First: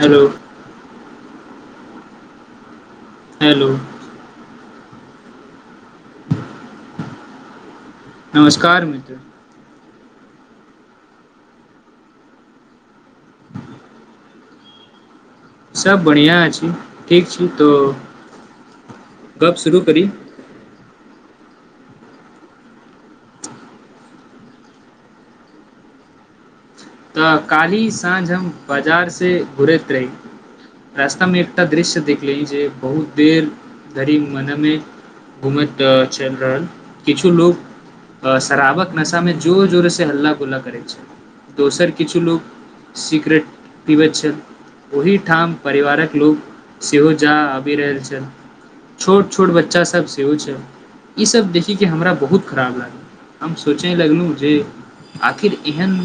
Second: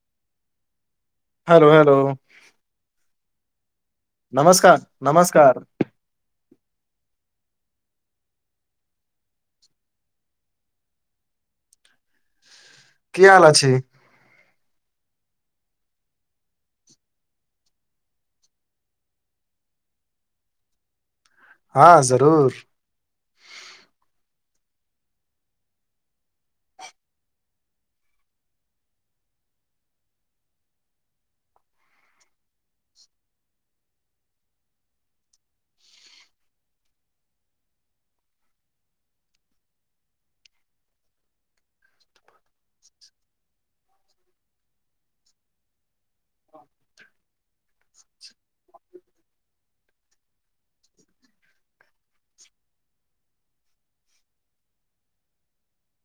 Hello hello hello hello नमस्कार नमस्कार नमस्कार मित्र की हाल अछि सब बढ़िया अछि ठीक छी तो गप शुरू करी हँ जरूर तऽ काल्हि साँझ हम बाजार से घुरैत रही रास्ता में एकटा दृश्य देखले जे बहुत देर धरी मन मे घूमैत चलि रहल किछु लोको शराबक नशा मे जोर जोर से हल्ला गुल्ला करै छै दोसर किछु लोक सिक्रेट पिबै छल ओहि ठाम परिवारक लोक सेहो जा आबि रहल छल छोट छोट बच्चा सभ सेहो छै ईसभ देखिक के हमरा बहुत खराब लागल हम सोचय लगलहुँ जे आखिर एहन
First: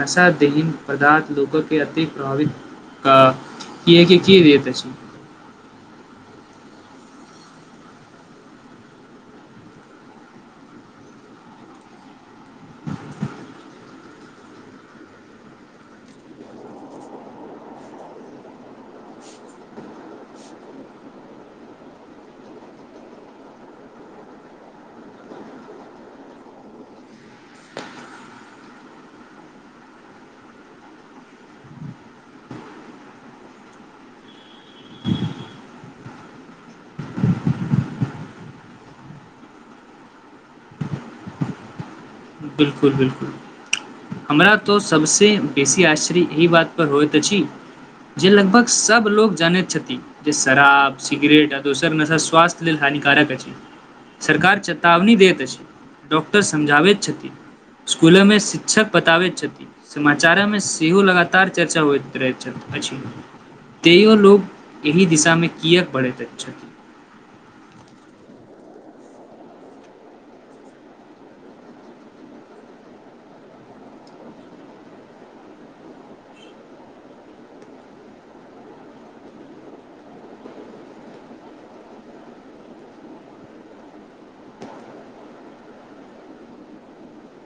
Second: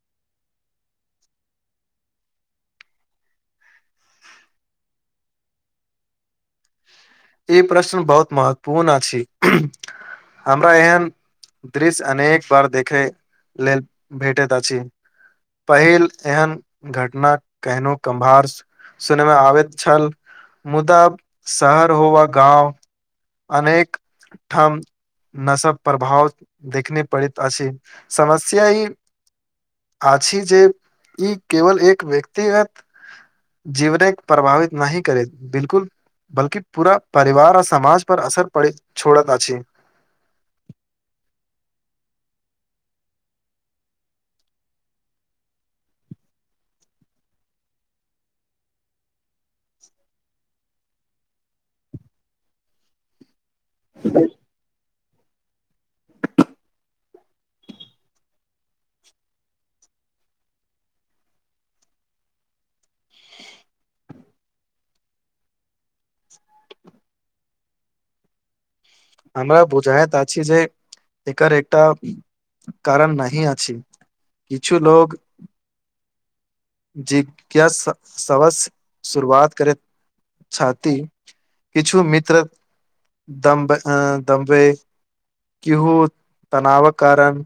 नशा देहीन पदार्थ लोको के अति प्रभावित अ की की की तस ई प्रश्न बहुत महत्वपूर्ण अछि हमरा एहन दृश्य अनेक बार देखै लेल भेटैत अछि पहिल एहन घटना केहनो कम्भारस सुनमे आबैत छल मुदा शहर हो वा गाँव अनेक ठाम नसब प्रभाव देखने पड़ैत अछि समस्या ह आछी जे ई केवल एक व्यक्तिगत जीवनक प्रभावित नहि करे बिल्कुल बल्कि पूरा परिवार आर समाज पर असर पड़ छोड़त अछि बिल्कुल बिल्कुल हमरा तऽ सभसँ बेसी आश्चर्य एहि बातपर होइत अछि जे लगभग सभ लोग जानैत छथिन जे सराब सिगरेट आ दोसर नसा स्वस्थ्य लेल हानिकारक अछि सरकार चेतावनी दैत अछि डॉकटर समझाबे छथि स्कुलोमे शिक्षक बताबैत छथि समाचारमे सेहो लगातार चर्चा होइत रहैत अछि तैयो लोग एहि दिशामे किए पढ़ैत छथिन हमरा बुझाइत अछि जे एकर एकटा कारण नहि अछि किछु लोग जी क सब शुरुआत करे छती किछु मित्र दम्ब ऐं दम्बै किहू तनावक कारण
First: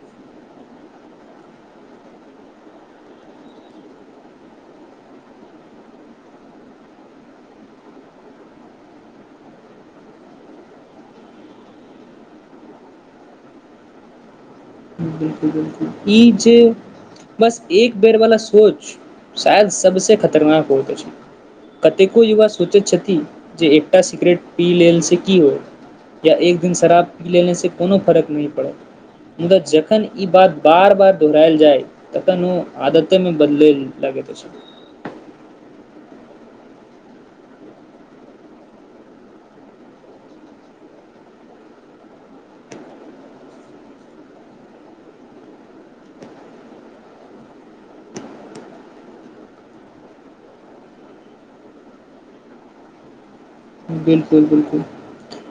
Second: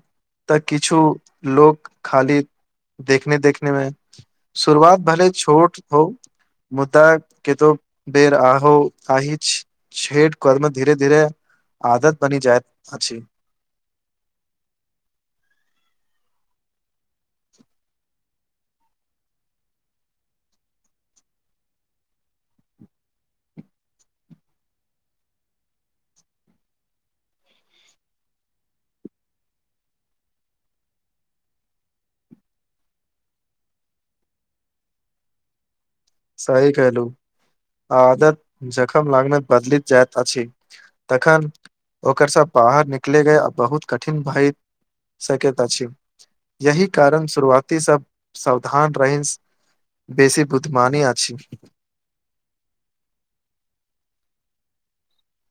तऽ किछु लोक खाली देखने देखने मे शुरुआत भले छोट होउ मुद्दा के तो बेर आ आहि छेठ कर्म धीरे धीरे आदत बनी जाइत अछि। बिलकुल बिलकुल ई जे बस एक बेर वला सोच शायद सबसे खतरनाक होइत अछि। कतेको युवा सोचैत छथि जे एकटा सिगरेट पी लेल से की होइ या एक दिन शराब पी लेने से कोनो फर्क नय पड़त मुदा जख जखन ई बात बार बार दोहरायल जाय तखन ओ आदते मे बदलय लागैत अछि। सही कहलु आ आदत जखम लागने बदलि जायत अछि। तखन ओकर सब बाहर निकले गय आ बहुत कठिन भई। सकैत अछि यही कारण शुरुआती सब सावधान रहि बेसी बुत मानी आछि। बिल्कुल बिल्कुल।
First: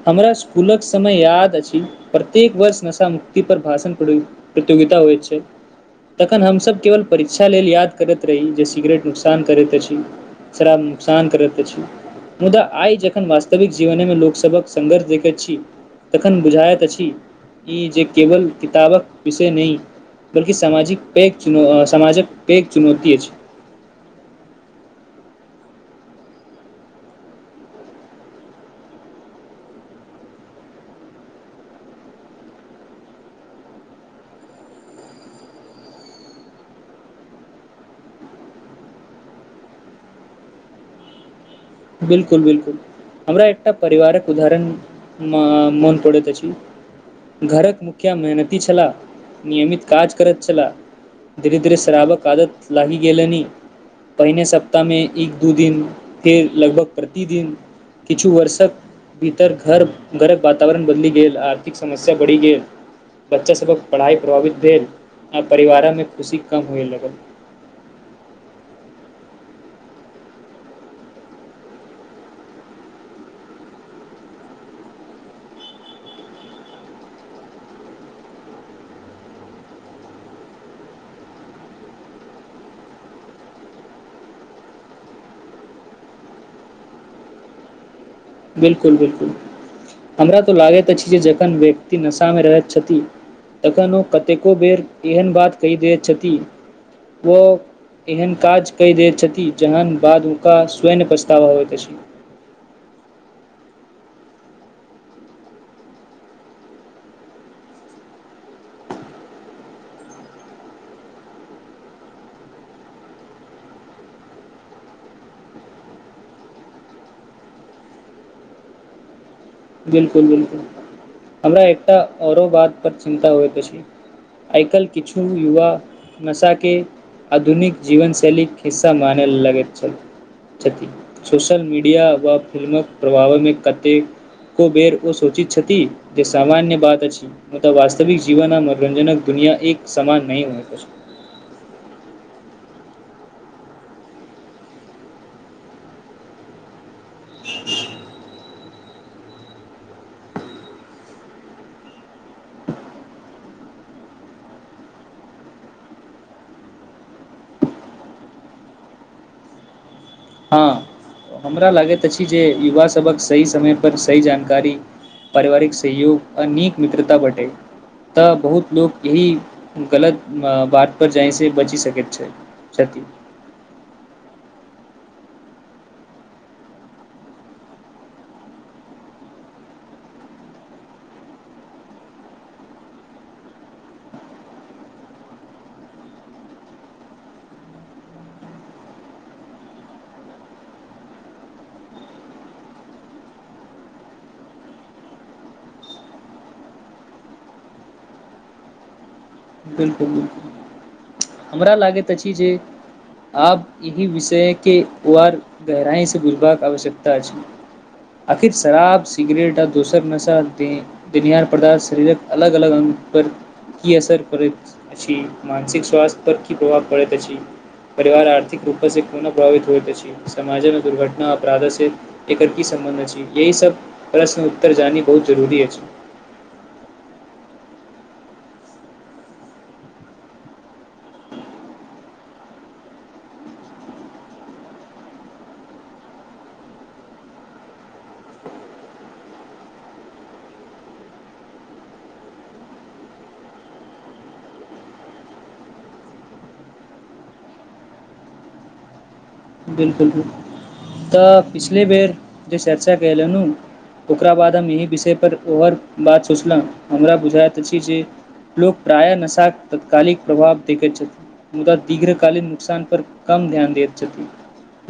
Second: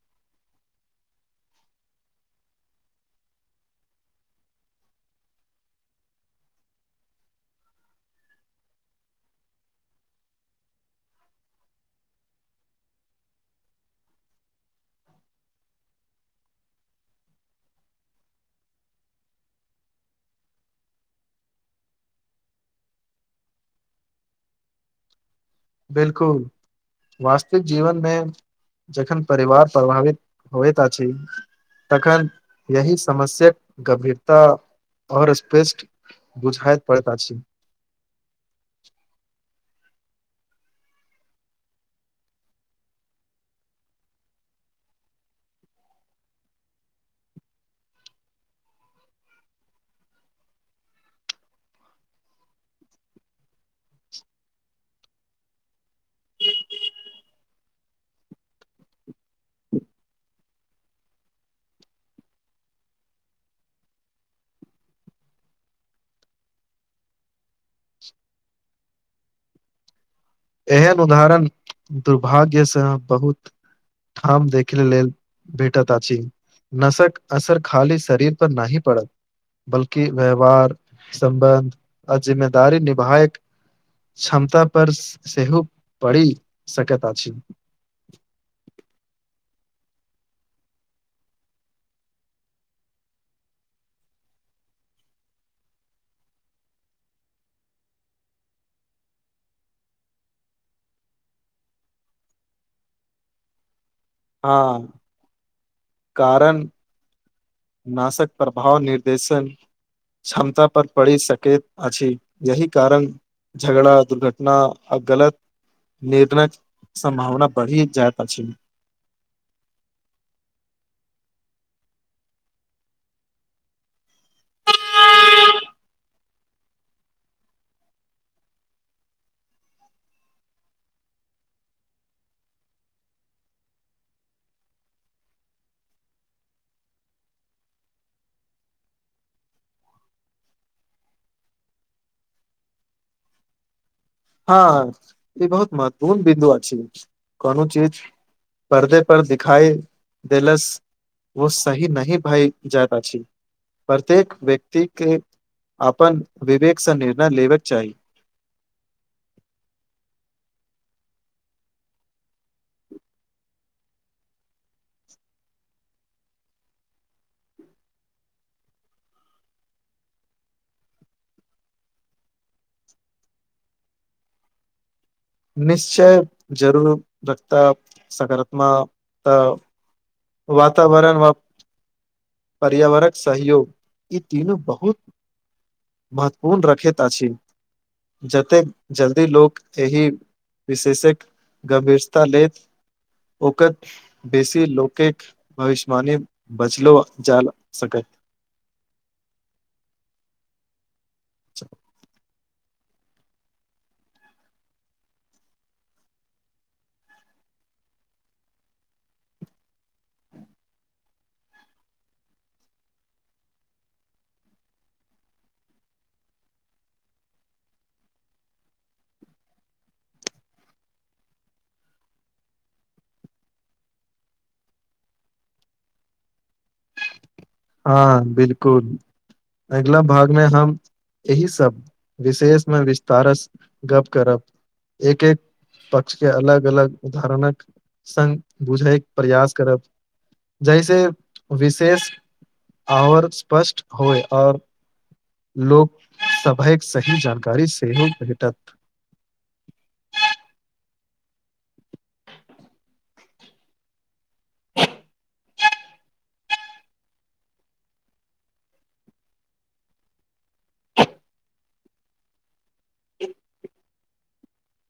हमरा स्कुलक समय याद अछि प्रत्येक वर्ष नशा मुक्ति पर भाषण पड़ै प्रतियोगिता होइत छै। तखन हमसभ केवल परीक्षा लेल याद करैत रही जे सिगरेट नुकसान करैत अछि। शराब नुकसान करैत अछि मुदा आइ ज जखन वास्तविक जीवनेमे लोकसभक सङ्घर्ष देखैत छी तखन बुझायत अछि की जे केवल किताबक विषय नहि बल्कि सामाजिक पैघ चुन समाजक पैघ चुनौती अछि। बिल्कुल। वास्तविक जीवनमे जखन परिवार प्रभावित होएत अछि तखन यही समस्याक गंभीरता आओर स्पृष्ट बुझाइत पड़ैत अछि। बिल्कुल बिल्कुल। हमरा एकटा परिवारक उदाहरण म मोन पड़ैत अछि घरक मुखिया मेहनती छलाह नियमित काज करैत छलाह धीरे धीरे शराबक आदत लागी गेलनी। पहिने सप्ताहमे एक दू दिन फेर लगभग प्रतिदिन किछु वर्षक भीतर घर घरक वातावरण बदलि गेल आर्थिक समस्या बढ़ि गेल बच्चा सभक पढ़ाइ प्रभावित भेल आ परिवारमे खुशी कम होइ लगल। एहन उदाहरण दुर्भाग्यसँ बहुत ठाम देखे लेल भेटत अछि। नशक असर खाली शरीर पर नाहि पड़त बल्कि व्यवहार संबन्ध आ जिम्मेदारी निभायक क्षमता पर सेहो पड़ि सकैत अछि। बिल्कुल बिल्कुल हमरा तऽ लागैत अछि जे जखन व्यक्ति नशामे रहैत छथि तखन ओ कतेको बेर एहन बात कहि दैत छथि ओ एहन काज कय दय छथि जहन बाद हुनका स्वयं पछतावा होबैत अछि। हँ। कारण नाशक प्रभाव निर्देशन क्षमता पर पड़ि सकैत अछि यही कारण झगड़ा दुर्घटना आ गलत निर्णय सम्भावना बढ़ि जायत अछि। बिल्कुल बिल्कुल हमरा एकटा औरो बात पर चिन्ता होइत अछि। आइ काल्हि किछु युवा नशाके आधुनिक जीवनशैलीक हिस्सा मानय लगैत छल। छथि सोशल मीडिया वा फिल्मक प्रभावमे कतेक एको बेर ओ सोचैत छथि जे सामान्य बात अछि। मुदा वास्तविक जीवन आ मनोरंजनक दुनियाँ एक समान नहि होयत अछि। हँ ई बहुत महत्वपूर्ण बिन्दु अछि कोनो चीज परर्दे पर दिखाइ देलस। वो सही नहि भई जायत अछि। प्रत्येक व्यक्ति के अपन विवेकसँ निर्णय लेबेक चाही हँ हमरा लागैत अछि जे युवा सभक सही समय पर सही जानकारी पारिवारिक सहयोग आ नीक मित्रता बढै तऽ बहुत लोक यही गलत बातपर जाइसँ बचि सकैत छै छथि [inaudible] निश्चय जरूर रखता सकारात्मक तऽ वातावरण वा पर्यावरक सहयोग ई तीनू बहुत महत्वपूर्ण रखैत अछि जतेक जल्दी लोक एहि विशेषक गंभीरता लैत ओकस बेसी लोक के भविष्यवणी बचलो जा सकत बिल्कुल न हमरा लागैत अछि जे आब एहि विषय के वार गहराई से बुझबाक आवश्यकता अछि। आखिर शराब सिगरेट आ दोसर नशा दे देनिहार पदार्थ शरीरक अलग अलग अङ्ग पर की असर करैत अछि मानसिक स्वास्थ्य पर की प्रभाव पड़ैत अछि। परिवार आर्थिक रूप से कोना प्रभावित होइत अछि समाजमे दुर्घटना अपराधसे एकर की सम्बन्ध अछि यही सब प्रश्न उत्तर जानी बहुत जरुरी अछि। हँ बिल्कुल अगिला भागमे हम एहि सब विशेष मे विस्तारस गप्प करब एक एक पक्ष के अलग अलग उदाहरणक संघ बुझैके प्रयास करब जहिसे विशेष आओर स्पष्ट होय आओर लोक सभैक सही जानकारी सेहो भेटत बिल्कुल बिल्कुल तऽ पिछले बेर जे चर्चा कइले नू ओकरा बाद हम एहि विषय पर ओर बात सोचल हमरा बुझाइत अछि जे लोक प्रायः नशाक तत्कालिक प्रभाव देखैत छथि मुदा दीर्घकालीन नुकसान पर कम ध्यान दैत छथि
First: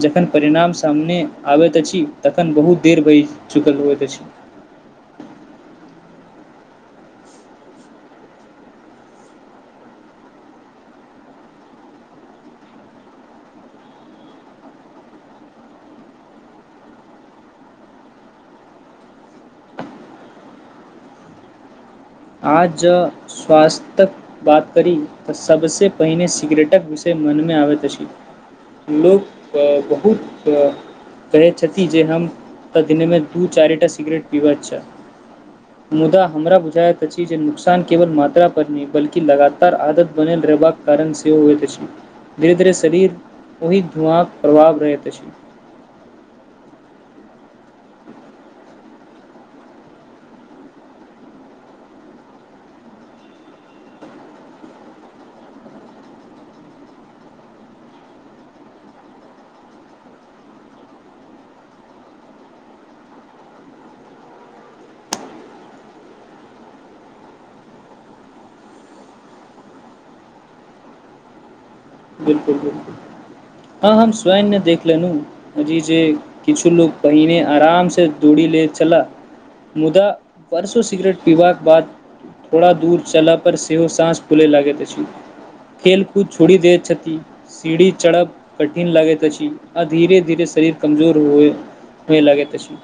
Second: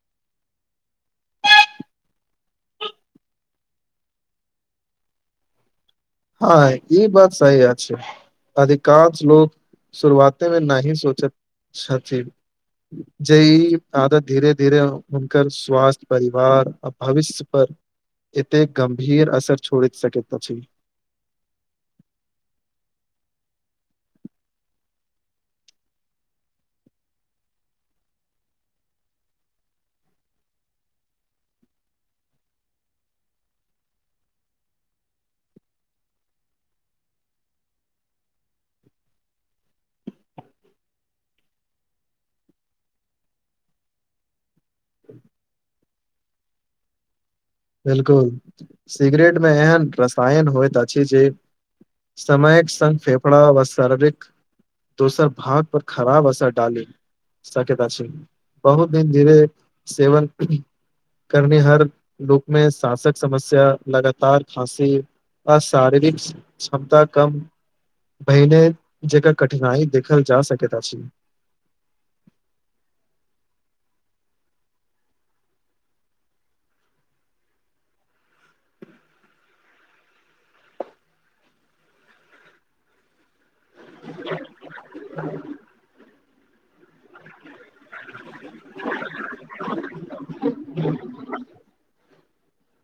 जखन परिणाम सामने आबैत अछि तखन बहुत देर भइ चुकल होइत अछि। हँ ई बात सही अछि अधिकांश लोक शुरुआते मे नाहि सोचैत छथि। जे ई आदत धीरे धीरे हुनकर स्वास्थ परिवार आ भविष्य। पर एत गंभीर असर छोड़ै सकैत अछी आज स्वास्थक बात करी तऽ सबसे पहिने सिगरेटक विषय मन मे आबै त अछी लोक क बहुत क कहैत छथि जे हम तऽ दिने मे दू चारि टा सिगरेट पीबैत छथि मुदा हमरो बुझायत अछि जे नुकसान केवल मात्रा पर नै बल्कि लगातार आदत बनल रहबाक कारण सेहो होइत अछि धीरे धीरे शरीर ओहि धुआँ प्रभाव रहैत अछि बिल्कुल सिगरेट मे एहन रसायन होइत अछि जे समयिक संघ फेफड़ा व शारीरिक दोसर भाग पर खराब असर डालै सकैत अछी बहुत दिन धीरे सेवन करनी हर बुक मे शासक समस्या लगातार खासी आ शारीरिक क्षमता कम भहिने जकर कठिनाई देखल जा सकै अछी बिल्कुल बिल्कुल हँ हम स्वयन्य देख लेनु बुजी जे किछु लोग पहिने आराम से दुड़ी लेय छला मुदा परसो सिगरेट पीबाक बाद थोड़ा दूर चला पर सेहो सांस फुलै लागैत अछी खेलकूद छोड़ी देत छथिन सीढ़ी चरब कठिन लागैत अछि आ धीरे धीरे शरीर कमजोर होयै लागैत अछि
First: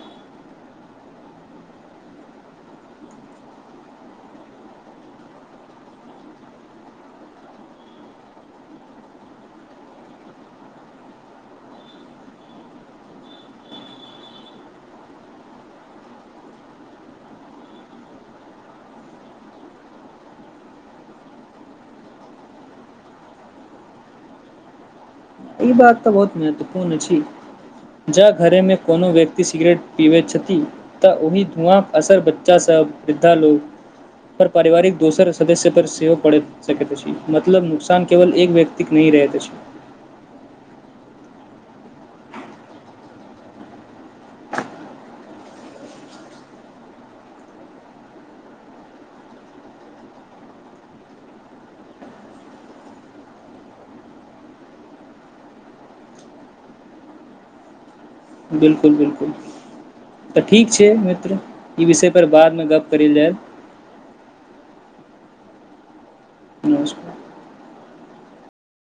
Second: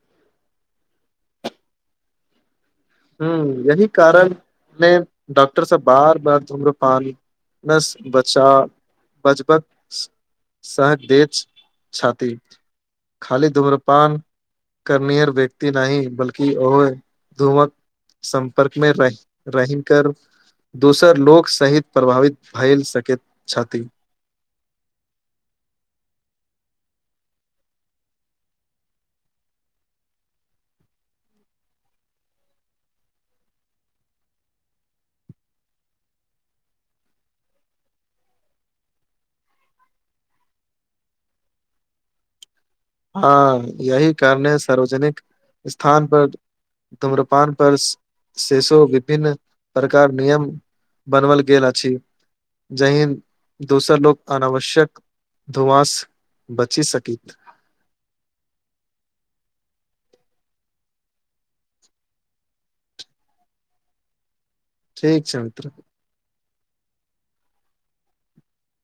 हूँ यही कारण ने डॉक्टरसँ बार बार धुम्रपान नस बचा बजबक सह देत छाती खाली धूम्रपान कर्नियर व्यक्त नाही बल्कि ओय धूमक सम्पर्क मे रह रहींकर दोसर लोक सहित प्रभावित भए सकैत छथि ई बात तऽ बहुत मेहत्वपूर्ण छै जाँ घरेमे कोनो व्यक्ति सिगरेट पीबैत छथि तऽ ओहि धुआँ असर बच्चा सब वृद्धा लु पर पारिवारिक दोसर सदस्य पर सेहो पड़ैत मतलब नुकसान केवल एक व्यक्तिक नही रहैत अछी हँ यही कारणे सार्वजनिक स्थान पर तुम्रपान पर शेषो विभिन्न प्रकार नियम बनवल गेल अछि जहि दोसर लोक अनावश्यक धुआंस बचि सकीत बिल्कुल बिल्कुल तऽ ठीक छै मित्र ई विषय पर बादमे गप करल जाय ठीक छै मित्र नमस्कार